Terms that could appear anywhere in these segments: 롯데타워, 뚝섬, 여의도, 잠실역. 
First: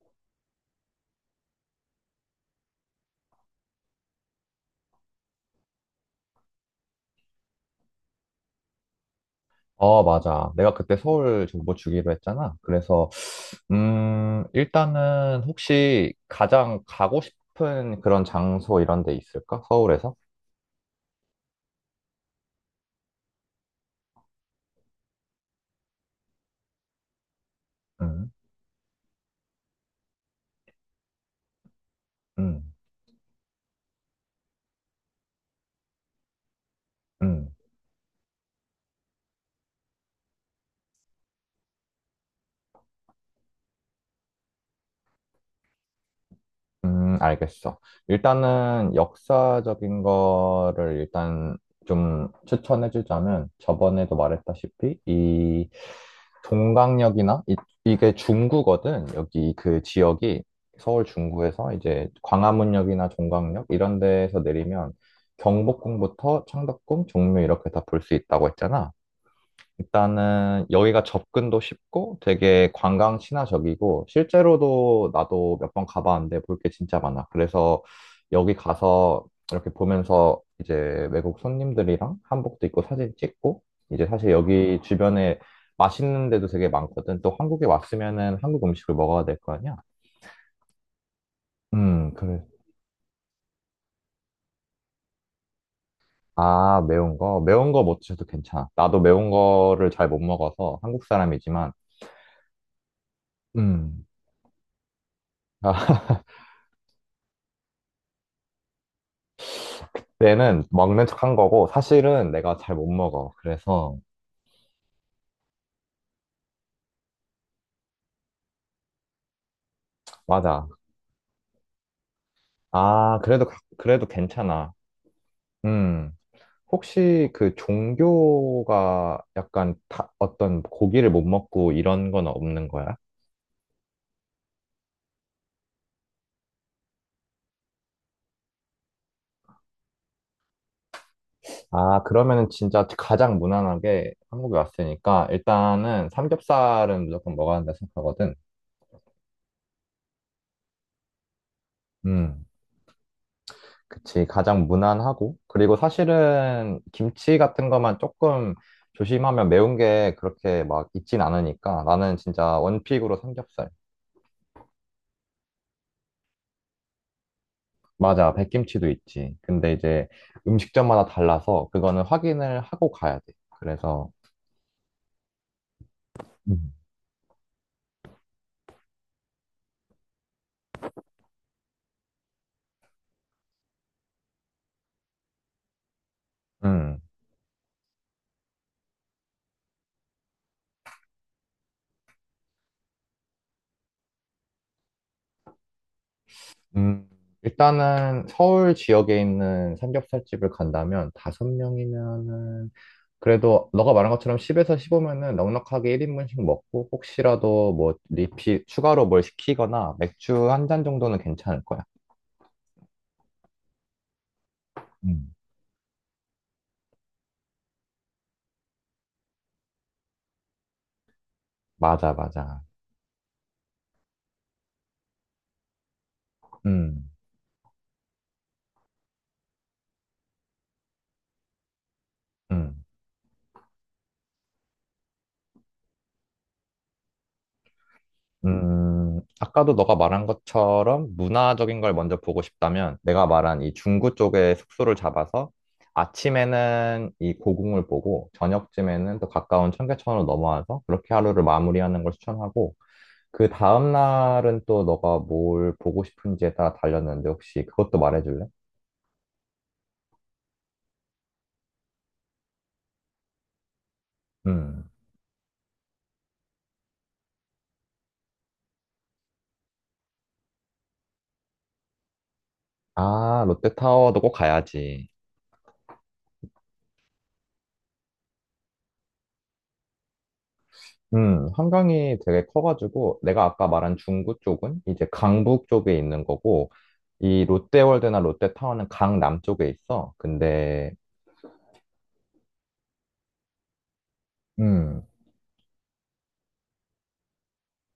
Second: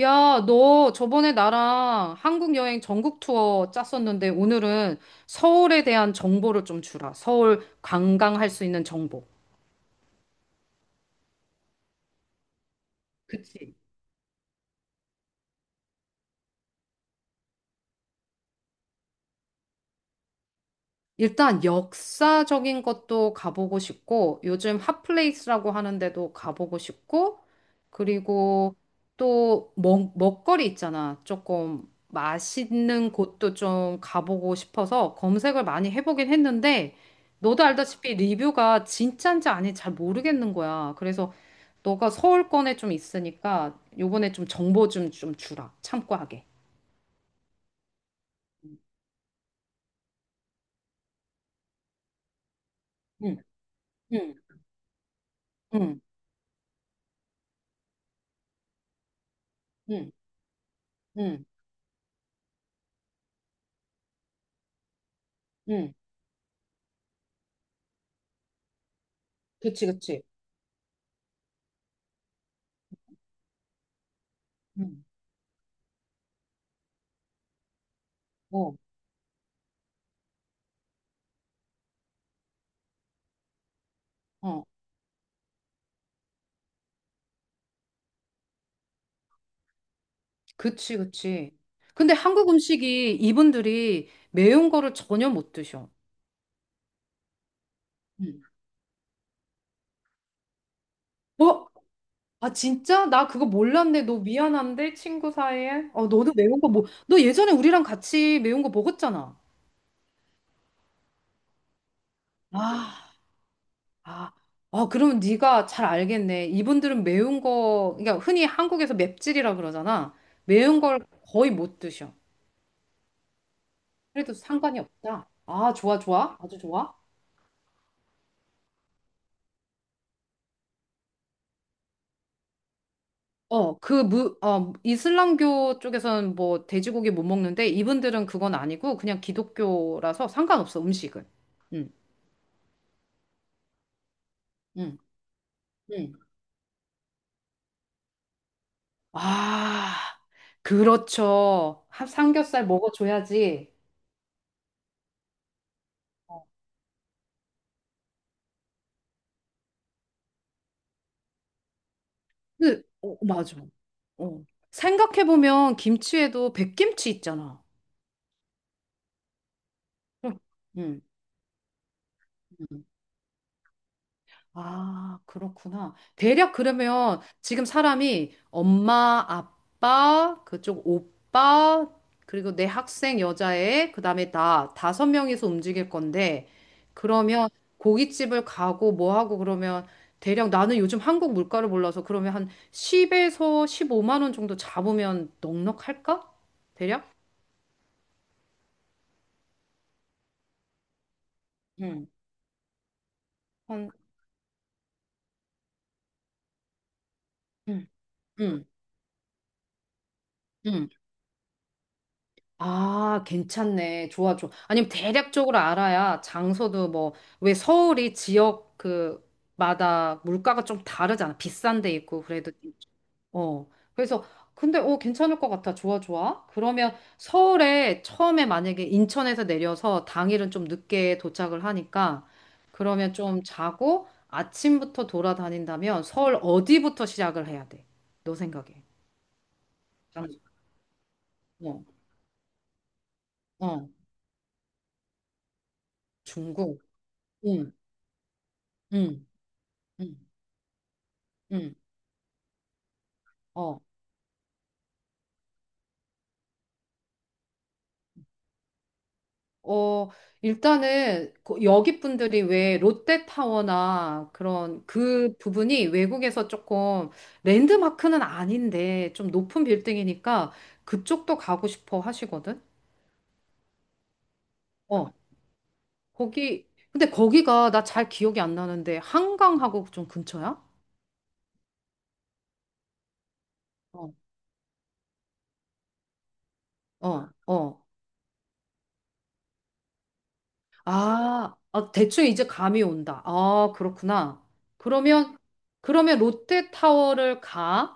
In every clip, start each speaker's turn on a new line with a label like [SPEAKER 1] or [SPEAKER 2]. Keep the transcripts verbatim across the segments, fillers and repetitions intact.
[SPEAKER 1] 야, 너 저번에 나랑 한국 여행 전국 투어 짰었는데 오늘은 서울에 대한 정보를 좀 주라. 서울 관광할 수 있는 정보.
[SPEAKER 2] 어, 맞아. 내가 그때 서울 정보 주기로 했잖아. 그래서,
[SPEAKER 1] 그치.
[SPEAKER 2] 음, 일단은 혹시 가장 가고 싶은 그런 장소 이런 데 있을까? 서울에서?
[SPEAKER 1] 일단 역사적인 것도 가보고 싶고, 요즘 핫플레이스라고 하는데도 가보고 싶고,
[SPEAKER 2] 음,
[SPEAKER 1] 그리고 또 먹, 먹거리 있잖아. 조금
[SPEAKER 2] 음,
[SPEAKER 1] 맛있는 곳도 좀 가보고 싶어서 검색을 많이 해보긴 했는데,
[SPEAKER 2] 음.
[SPEAKER 1] 너도 알다시피 리뷰가 진짜인지 아닌지 잘 모르겠는 거야. 그래서 너가 서울권에 좀 있으니까 요번에 좀 정보 좀, 좀 주라. 참고하게.
[SPEAKER 2] 음, 알겠어. 일단은 역사적인 거를 일단 좀
[SPEAKER 1] 응,
[SPEAKER 2] 추천해주자면 저번에도
[SPEAKER 1] 응,
[SPEAKER 2] 말했다시피 이
[SPEAKER 1] 응,
[SPEAKER 2] 동강역이나 이, 이게 중구거든. 여기 그
[SPEAKER 1] 응,
[SPEAKER 2] 지역이 서울
[SPEAKER 1] 응,
[SPEAKER 2] 중구에서 이제 광화문역이나 종강역 이런 데에서 내리면
[SPEAKER 1] 응.
[SPEAKER 2] 경복궁부터 창덕궁, 종묘 이렇게 다 볼 수 있다고 했잖아.
[SPEAKER 1] 그치, 그치.
[SPEAKER 2] 일단은 여기가 접근도 쉽고 되게 관광 친화적이고
[SPEAKER 1] 응.
[SPEAKER 2] 실제로도 나도 몇 번 가봤는데 볼 게 진짜 많아. 그래서 여기
[SPEAKER 1] 어.
[SPEAKER 2] 가서 이렇게 보면서 이제 외국 손님들이랑 한복도 입고 사진 찍고 이제 사실
[SPEAKER 1] 어,
[SPEAKER 2] 여기 주변에 맛있는 데도 되게 많거든. 또 한국에 왔으면은 한국 음식을 먹어야 될 거 아니야?
[SPEAKER 1] 그치, 그치.
[SPEAKER 2] 음,
[SPEAKER 1] 근데
[SPEAKER 2] 그래.
[SPEAKER 1] 한국 음식이 이분들이 매운 거를 전혀 못 드셔.
[SPEAKER 2] 아, 매운 거. 매운 거 못 드셔도
[SPEAKER 1] 음.
[SPEAKER 2] 괜찮아. 나도 매운 거를 잘 못 먹어서 한국
[SPEAKER 1] 어?
[SPEAKER 2] 사람이지만
[SPEAKER 1] 아, 진짜? 나 그거 몰랐네.
[SPEAKER 2] 음.
[SPEAKER 1] 너 미안한데, 친구 사이에?
[SPEAKER 2] 아,
[SPEAKER 1] 어, 너도 매운 거 뭐, 너 예전에 우리랑 같이 매운 거 먹었잖아.
[SPEAKER 2] 얘는 먹는 척한 거고 사실은 내가 잘 못
[SPEAKER 1] 아,
[SPEAKER 2] 먹어. 그래서
[SPEAKER 1] 아, 아, 그러면 네가 잘 알겠네. 이분들은 매운 거, 그러니까 흔히 한국에서 맵찔이라 그러잖아.
[SPEAKER 2] 맞아.
[SPEAKER 1] 매운 걸 거의 못 드셔.
[SPEAKER 2] 아, 그래도 가- 그래도
[SPEAKER 1] 그래도
[SPEAKER 2] 괜찮아.
[SPEAKER 1] 상관이 없다. 아, 좋아,
[SPEAKER 2] 음.
[SPEAKER 1] 좋아. 아주 좋아.
[SPEAKER 2] 혹시 그 종교가 약간 다- 어떤 고기를 못 먹고 이런 건 없는 거야?
[SPEAKER 1] 어, 그 무, 어, 이슬람교 쪽에서는 뭐 돼지고기 못 먹는데 이분들은 그건 아니고 그냥 기독교라서 상관없어, 음식은. 응,
[SPEAKER 2] 아, 그러면은 진짜 가장 무난하게 한국에
[SPEAKER 1] 응,
[SPEAKER 2] 왔으니까 일단은
[SPEAKER 1] 응.
[SPEAKER 2] 삼겹살은 무조건 먹어야 한다 생각하거든.
[SPEAKER 1] 아, 그렇죠. 하-
[SPEAKER 2] 음.
[SPEAKER 1] 삼겹살 먹어줘야지.
[SPEAKER 2] 그치, 가장 무난하고. 그리고 사실은 김치 같은 것만 조금 조심하면 매운 게 그렇게 막 있진 않으니까 나는 진짜
[SPEAKER 1] 그,
[SPEAKER 2] 원픽으로
[SPEAKER 1] 어, 맞아.
[SPEAKER 2] 삼겹살.
[SPEAKER 1] 어. 생각해보면 김치에도 백김치 있잖아.
[SPEAKER 2] 맞아, 백김치도 있지. 근데 이제
[SPEAKER 1] 응, 응.
[SPEAKER 2] 음식점마다 달라서 그거는 확인을
[SPEAKER 1] 응.
[SPEAKER 2] 하고 가야 돼. 그래서,
[SPEAKER 1] 아, 그렇구나. 대략
[SPEAKER 2] 음,
[SPEAKER 1] 그러면 지금 사람이 엄마, 아빠, 그쪽 오빠, 그리고 내 학생 여자애, 그다음에 나 다섯 명이서 움직일 건데
[SPEAKER 2] 음,
[SPEAKER 1] 그러면 고깃집을 가고 뭐 하고 그러면 대략 나는 요즘 한국 물가를 몰라서 그러면 한 십에서 십오만 원 정도 잡으면 넉넉할까?
[SPEAKER 2] 음.
[SPEAKER 1] 대략?
[SPEAKER 2] 일단은 서울 지역에 있는 삼겹살집을 간다면 다섯
[SPEAKER 1] 응.
[SPEAKER 2] 명이면은 그래도
[SPEAKER 1] 한
[SPEAKER 2] 너가 말한 것처럼 십에서 십오면은 넉넉하게 일인분씩 먹고 혹시라도
[SPEAKER 1] 응.
[SPEAKER 2] 뭐 리필
[SPEAKER 1] 응.
[SPEAKER 2] 추가로 뭘 시키거나 맥주 한 잔
[SPEAKER 1] 응.
[SPEAKER 2] 정도는 괜찮을 거야.
[SPEAKER 1] 아, 괜찮네. 좋아, 좋아. 아니면
[SPEAKER 2] 음,
[SPEAKER 1] 대략적으로 알아야 장소도 뭐, 왜 서울이 지역 그, 마다 물가가 좀 다르잖아. 비싼 데
[SPEAKER 2] 맞아,
[SPEAKER 1] 있고, 그래도.
[SPEAKER 2] 맞아.
[SPEAKER 1] 어. 그래서, 근데, 어, 괜찮을 것 같아. 좋아, 좋아. 그러면
[SPEAKER 2] 음,
[SPEAKER 1] 서울에 처음에 만약에 인천에서 내려서 당일은 좀 늦게 도착을 하니까,
[SPEAKER 2] 음,
[SPEAKER 1] 그러면 좀 자고 아침부터 돌아다닌다면 서울 어디부터 시작을 해야 돼? 너 생각에.
[SPEAKER 2] 음. 아까도 너가 말한
[SPEAKER 1] 장-
[SPEAKER 2] 것처럼 문화적인
[SPEAKER 1] 어,
[SPEAKER 2] 걸 먼저 보고 싶다면 내가 말한 이
[SPEAKER 1] 어,
[SPEAKER 2] 중구 쪽에 숙소를 잡아서
[SPEAKER 1] 중국.
[SPEAKER 2] 아침에는 이
[SPEAKER 1] 응,
[SPEAKER 2] 고궁을 보고 저녁쯤에는
[SPEAKER 1] 응,
[SPEAKER 2] 또 가까운
[SPEAKER 1] 응.
[SPEAKER 2] 청계천으로 넘어와서 그렇게 하루를
[SPEAKER 1] 응,
[SPEAKER 2] 마무리하는 걸 추천하고 그
[SPEAKER 1] 어,
[SPEAKER 2] 다음 날은 또 너가 뭘 보고 싶은지에 따라 달렸는데 혹시 그것도 말해줄래?
[SPEAKER 1] 어, 일단은 그 여기 분들이 왜 롯데타워나 그런
[SPEAKER 2] 음,
[SPEAKER 1] 그 부분이 외국에서 조금 랜드마크는 아닌데 좀 높은 빌딩이니까 그쪽도 가고 싶어 하시거든?
[SPEAKER 2] 아, 롯데타워도 꼭 가야지.
[SPEAKER 1] 어, 거기, 근데 거기가 나 잘 기억이 안 나는데 한강하고 좀 근처야?
[SPEAKER 2] 음, 한강이 되게 커가지고, 내가 아까 말한
[SPEAKER 1] 어,
[SPEAKER 2] 중구 쪽은 이제 강북 쪽에 있는 거고,
[SPEAKER 1] 어,
[SPEAKER 2] 이
[SPEAKER 1] 어.
[SPEAKER 2] 롯데월드나 롯데타워는 강남 쪽에 있어. 근데,
[SPEAKER 1] 아, 아, 대충 이제 감이 온다. 아, 그렇구나.
[SPEAKER 2] 음,
[SPEAKER 1] 그러면, 그러면 롯데타워를 가.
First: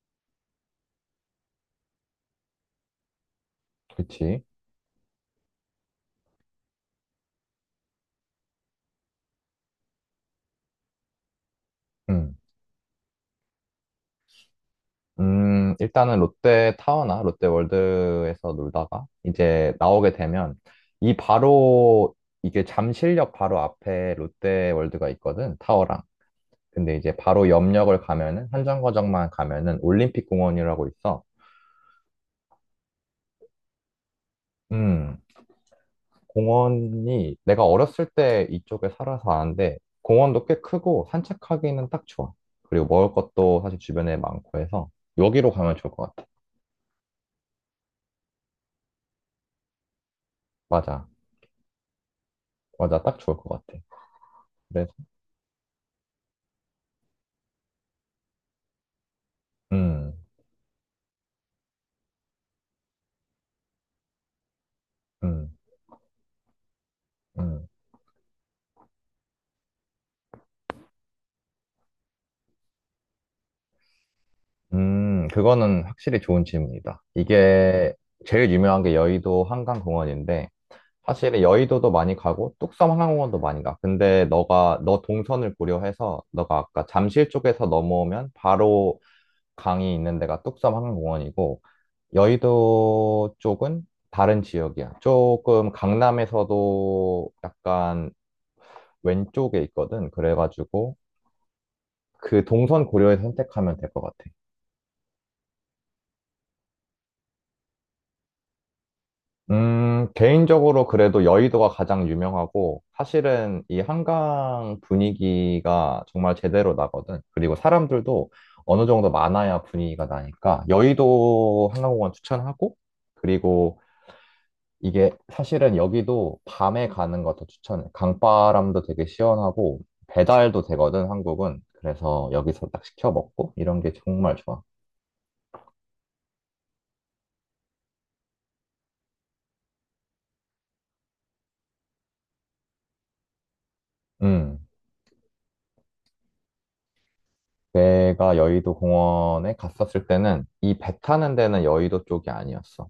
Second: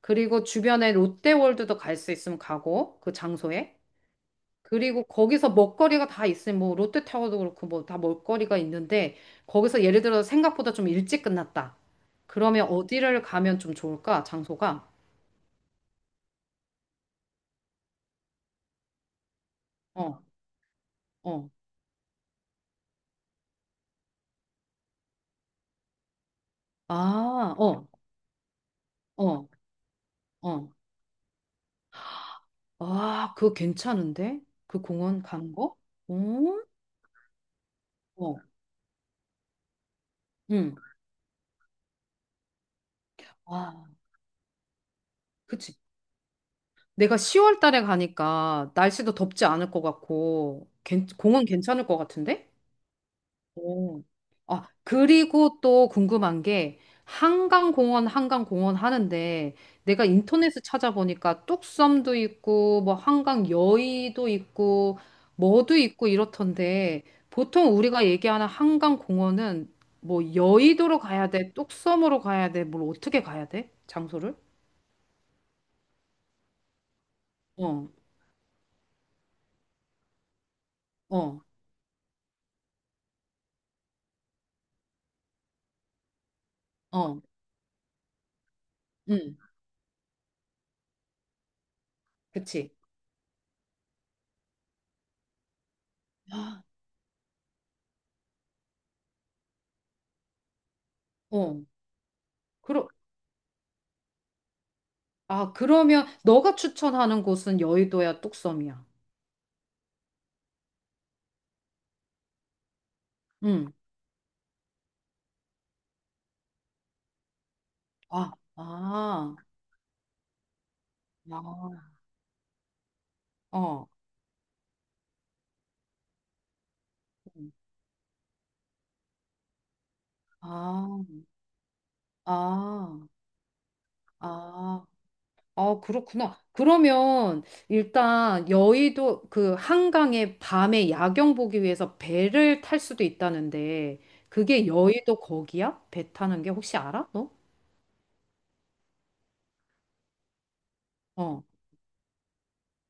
[SPEAKER 1] 그리고 주변에 롯데월드도 갈 수 있으면 가고, 그 장소에.
[SPEAKER 2] 그치.
[SPEAKER 1] 그리고 거기서 먹거리가 다 있으면, 뭐, 롯데타워도 그렇고, 뭐, 다 먹거리가 있는데, 거기서 예를 들어 생각보다 좀 일찍 끝났다. 그러면 어디를 가면 좀 좋을까? 장소가?
[SPEAKER 2] 음, 일단은 롯데 타워나 롯데 월드에서 놀다가 이제 나오게
[SPEAKER 1] 어,
[SPEAKER 2] 되면 이
[SPEAKER 1] 어.
[SPEAKER 2] 바로 이게 잠실역 바로 앞에 롯데 월드가 있거든, 타워랑. 근데 이제 바로
[SPEAKER 1] 아, 어,
[SPEAKER 2] 옆역을 가면은 한정거장만
[SPEAKER 1] 어,
[SPEAKER 2] 가면은
[SPEAKER 1] 어.
[SPEAKER 2] 올림픽공원이라고 있어.
[SPEAKER 1] 아, 그거 괜찮은데? 그
[SPEAKER 2] 음,
[SPEAKER 1] 공원 간 거? 어
[SPEAKER 2] 공원이 내가 어렸을
[SPEAKER 1] 어.
[SPEAKER 2] 때 이쪽에 살아서 아는데 공원도 꽤
[SPEAKER 1] 응.
[SPEAKER 2] 크고 산책하기는 딱 좋아. 그리고 먹을 것도 사실
[SPEAKER 1] 와,
[SPEAKER 2] 주변에 많고 해서 여기로
[SPEAKER 1] 그치.
[SPEAKER 2] 가면 좋을 것 같아.
[SPEAKER 1] 내가 시월 달에 가니까 날씨도 덥지 않을 것 같고,
[SPEAKER 2] 맞아.
[SPEAKER 1] 괜- 공원 괜찮을 것 같은데?
[SPEAKER 2] 맞아. 딱 좋을 것 같아.
[SPEAKER 1] 오. 아,
[SPEAKER 2] 그래서
[SPEAKER 1] 그리고 또 궁금한 게, 한강공원, 한강공원 하는데, 내가
[SPEAKER 2] 음.
[SPEAKER 1] 인터넷에 찾아보니까 뚝섬도 있고, 뭐 한강 여의도 있고,
[SPEAKER 2] 음,
[SPEAKER 1] 뭐도 있고 이렇던데,
[SPEAKER 2] 음,
[SPEAKER 1] 보통 우리가 얘기하는 한강공원은 뭐 여의도로 가야 돼, 뚝섬으로 가야 돼, 뭘 어떻게 가야 돼? 장소를?
[SPEAKER 2] 음, 그거는 확실히 좋은 질문이다.
[SPEAKER 1] 어,
[SPEAKER 2] 이게 제일 유명한 게 여의도 한강공원인데,
[SPEAKER 1] 어,
[SPEAKER 2] 사실 여의도도 많이 가고, 뚝섬 한강공원도 많이 가. 근데 너가, 너 동선을 고려해서, 너가 아까
[SPEAKER 1] 어.
[SPEAKER 2] 잠실 쪽에서 넘어오면 바로
[SPEAKER 1] 응,
[SPEAKER 2] 강이 있는 데가 뚝섬 한강공원이고,
[SPEAKER 1] 그치.
[SPEAKER 2] 여의도 쪽은 다른 지역이야. 조금
[SPEAKER 1] 아,
[SPEAKER 2] 강남에서도 약간 왼쪽에 있거든. 그래가지고,
[SPEAKER 1] 어,
[SPEAKER 2] 그 동선
[SPEAKER 1] 그러,
[SPEAKER 2] 고려해서 선택하면 될 것 같아.
[SPEAKER 1] 아, 그러면 너가 추천하는 곳은 여의도야, 뚝섬이야?
[SPEAKER 2] 음, 개인적으로 그래도 여의도가 가장 유명하고, 사실은
[SPEAKER 1] 응.
[SPEAKER 2] 이 한강 분위기가 정말 제대로 나거든. 그리고 사람들도
[SPEAKER 1] 아,
[SPEAKER 2] 어느 정도
[SPEAKER 1] 아,
[SPEAKER 2] 많아야 분위기가 나니까, 여의도
[SPEAKER 1] 아,
[SPEAKER 2] 한강공원 추천하고, 그리고
[SPEAKER 1] 어,
[SPEAKER 2] 이게 사실은 여기도 밤에 가는 거 더
[SPEAKER 1] 음.
[SPEAKER 2] 추천해. 강바람도 되게 시원하고, 배달도
[SPEAKER 1] 아,
[SPEAKER 2] 되거든, 한국은. 그래서 여기서 딱
[SPEAKER 1] 아,
[SPEAKER 2] 시켜 먹고, 이런 게 정말 좋아.
[SPEAKER 1] 아, 아, 그렇구나. 그러면 일단 여의도 그 한강에 밤에 야경 보기 위해서 배를 탈 수도 있다는데
[SPEAKER 2] 음.
[SPEAKER 1] 그게 여의도 거기야? 배 타는 게 혹시 알아? 너?
[SPEAKER 2] 내가 여의도 공원에 갔었을 때는 이 배 타는
[SPEAKER 1] 어.
[SPEAKER 2] 데는 여의도 쪽이 아니었어.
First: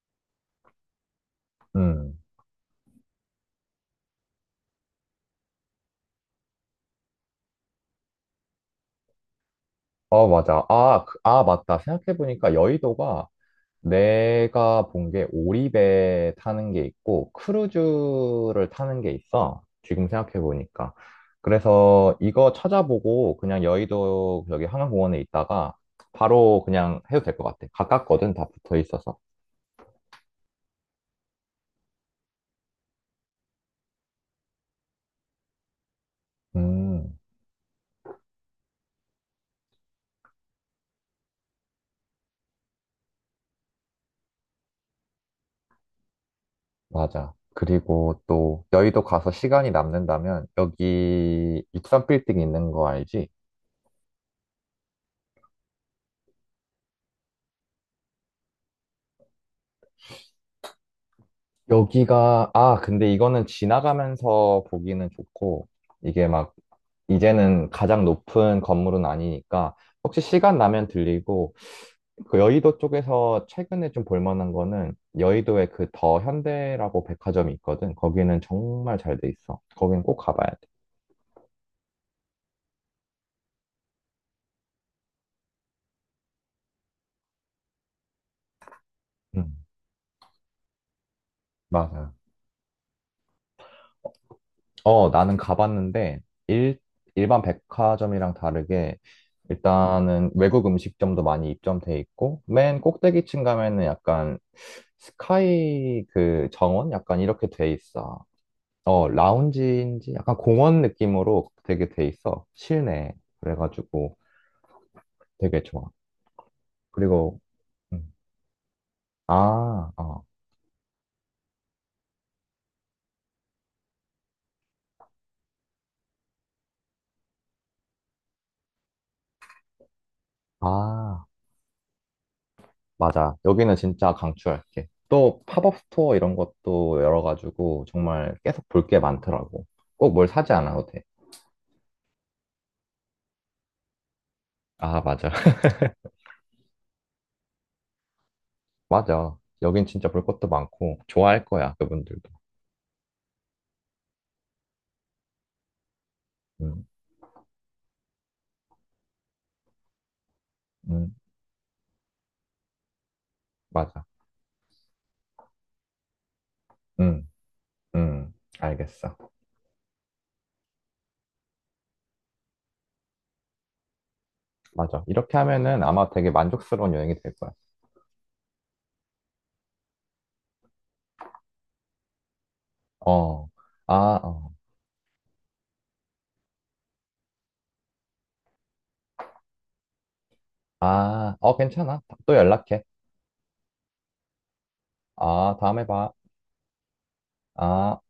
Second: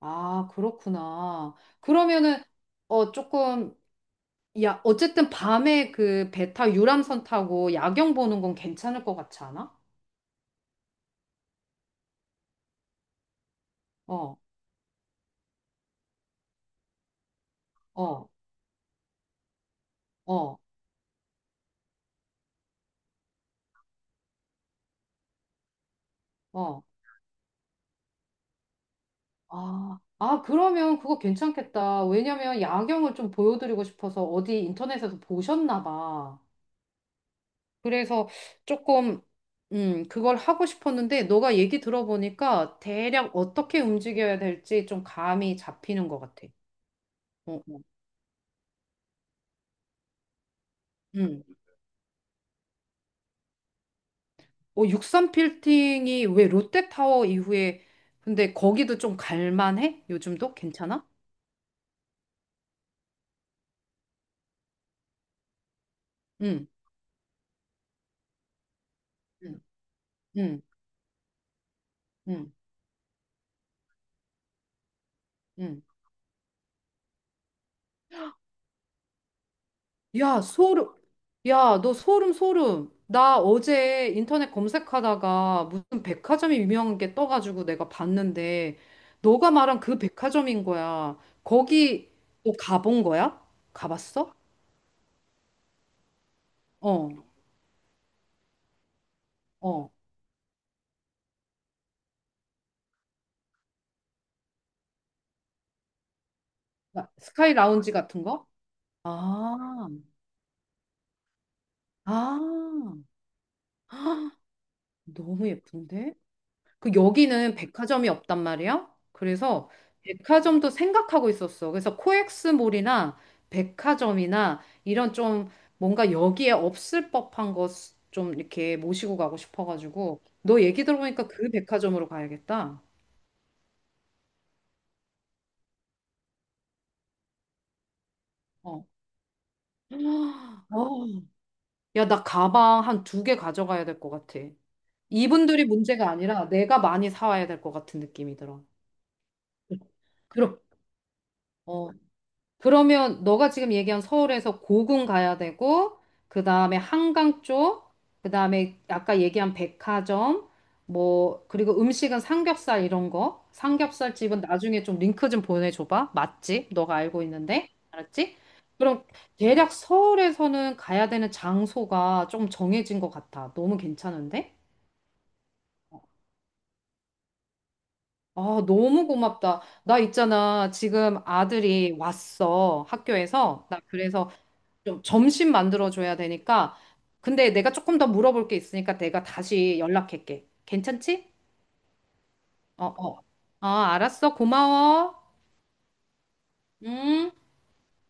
[SPEAKER 1] 아, 그렇구나.
[SPEAKER 2] 음.
[SPEAKER 1] 그러면은 어 조금 야, 어쨌든 밤에 그 베타 유람선 타고 야경 보는 건 괜찮을 것 같지 않아?
[SPEAKER 2] 어, 맞아. 아, 그- 아, 맞다. 생각해보니까 여의도가
[SPEAKER 1] 어,
[SPEAKER 2] 내가 본 게 오리배 타는 게 있고
[SPEAKER 1] 어,
[SPEAKER 2] 크루즈를 타는 게 있어. 지금
[SPEAKER 1] 어,
[SPEAKER 2] 생각해보니까. 그래서 이거 찾아보고 그냥 여의도 여기 한강공원에 있다가 바로
[SPEAKER 1] 어.
[SPEAKER 2] 그냥 해도 될 것 같아. 가깝거든. 다 붙어 있어서.
[SPEAKER 1] 아, 아, 그러면 그거 괜찮겠다. 왜냐면 야경을 좀 보여드리고 싶어서 어디 인터넷에서 보셨나 봐.
[SPEAKER 2] 음.
[SPEAKER 1] 그래서 조금, 음, 그걸 하고 싶었는데 너가 얘기 들어보니까 대략 어떻게 움직여야 될지 좀 감이 잡히는 것 같아.
[SPEAKER 2] 맞아.
[SPEAKER 1] 어,
[SPEAKER 2] 그리고 또 여의도 가서 시간이 남는다면
[SPEAKER 1] 음.
[SPEAKER 2] 여기 육삼 빌딩 있는 거 알지?
[SPEAKER 1] 어, 육삼 빌딩이 왜 롯데타워 이후에 근데 거기도 좀 갈만해? 요즘도 괜찮아?
[SPEAKER 2] 여기가 아 근데 이거는 지나가면서 보기는 좋고 이게 막
[SPEAKER 1] 응,
[SPEAKER 2] 이제는 가장 높은 건물은
[SPEAKER 1] 응,
[SPEAKER 2] 아니니까 혹시 시간
[SPEAKER 1] 응,
[SPEAKER 2] 나면 들리고 그
[SPEAKER 1] 응,
[SPEAKER 2] 여의도 쪽에서 최근에 좀 볼만한 거는 여의도에
[SPEAKER 1] 응.
[SPEAKER 2] 그 더 현대라고 백화점이 있거든. 거기는 정말 잘 돼 있어. 거긴 꼭
[SPEAKER 1] 야,
[SPEAKER 2] 가봐야 돼.
[SPEAKER 1] 소름. 야, 너 소름, 소름. 나 어제 인터넷 검색하다가 무슨 백화점이 유명한 게 떠가지고 내가 봤는데 너가
[SPEAKER 2] 음,
[SPEAKER 1] 말한 그 백화점인 거야. 거기
[SPEAKER 2] 맞아.
[SPEAKER 1] 너 가본 거야? 가봤어?
[SPEAKER 2] 어, 나는 가봤는데, 일,
[SPEAKER 1] 어,
[SPEAKER 2] 일반 백화점이랑 다르게,
[SPEAKER 1] 어.
[SPEAKER 2] 일단은 외국 음식점도 많이 입점돼 있고, 맨 꼭대기층 가면은 약간 스카이 그 정원? 약간 이렇게
[SPEAKER 1] 스카이
[SPEAKER 2] 돼
[SPEAKER 1] 라운지 같은
[SPEAKER 2] 있어.
[SPEAKER 1] 거?
[SPEAKER 2] 어,
[SPEAKER 1] 아,
[SPEAKER 2] 라운지인지 약간 공원 느낌으로 되게 돼
[SPEAKER 1] 아.
[SPEAKER 2] 있어. 실내. 그래가지고
[SPEAKER 1] 너무
[SPEAKER 2] 되게 좋아.
[SPEAKER 1] 예쁜데? 그
[SPEAKER 2] 그리고,
[SPEAKER 1] 여기는 백화점이
[SPEAKER 2] 음.
[SPEAKER 1] 없단 말이야? 그래서
[SPEAKER 2] 아, 어,
[SPEAKER 1] 백화점도 생각하고 있었어. 그래서 코엑스몰이나 백화점이나 이런 좀 뭔가 여기에 없을 법한 것 좀 이렇게 모시고 가고 싶어가지고 너 얘기
[SPEAKER 2] 아.
[SPEAKER 1] 들어보니까 그 백화점으로 가야겠다.
[SPEAKER 2] 맞아. 여기는 진짜 강추할게. 또 팝업 스토어 이런 것도 열어가지고 정말 계속
[SPEAKER 1] 어.
[SPEAKER 2] 볼 게 많더라고. 꼭 뭘 사지
[SPEAKER 1] 어.
[SPEAKER 2] 않아도 돼.
[SPEAKER 1] 야, 나 가방 한 두 개 가져가야 될 것 같아.
[SPEAKER 2] 아, 맞아.
[SPEAKER 1] 이분들이 문제가 아니라 내가 많이 사와야 될 것 같은 느낌이 들어.
[SPEAKER 2] 맞아. 여긴 진짜 볼 것도
[SPEAKER 1] 그럼.
[SPEAKER 2] 많고 좋아할 거야,
[SPEAKER 1] 어.
[SPEAKER 2] 그분들도.
[SPEAKER 1] 그러면 너가 지금 얘기한 서울에서 고궁 가야 되고, 그 다음에
[SPEAKER 2] 음,
[SPEAKER 1] 한강 쪽, 그 다음에 아까 얘기한 백화점,
[SPEAKER 2] 음,
[SPEAKER 1] 뭐, 그리고 음식은 삼겹살 이런 거.
[SPEAKER 2] 맞아.
[SPEAKER 1] 삼겹살 집은 나중에 좀 링크 좀 보내줘봐. 맛집, 너가 알고
[SPEAKER 2] 음,
[SPEAKER 1] 있는데.
[SPEAKER 2] 음,
[SPEAKER 1] 알았지? 그럼
[SPEAKER 2] 알겠어.
[SPEAKER 1] 대략 서울에서는 가야 되는 장소가 좀 정해진 것 같아. 너무 괜찮은데?
[SPEAKER 2] 맞아. 이렇게 하면은 아마 되게 만족스러운 여행이 될 거야.
[SPEAKER 1] 아, 너무 고맙다. 나 있잖아. 지금 아들이 왔어.
[SPEAKER 2] 어,
[SPEAKER 1] 학교에서. 나
[SPEAKER 2] 아,
[SPEAKER 1] 그래서
[SPEAKER 2] 어,
[SPEAKER 1] 좀 점심 만들어줘야 되니까. 근데 내가 조금 더 물어볼 게 있으니까 내가 다시 연락할게. 괜찮지?
[SPEAKER 2] 아, 어, 괜찮아. 또 연락해.
[SPEAKER 1] 어, 어. 어, 알았어. 고마워.
[SPEAKER 2] 아, 다음에 봐.
[SPEAKER 1] 음.
[SPEAKER 2] 아.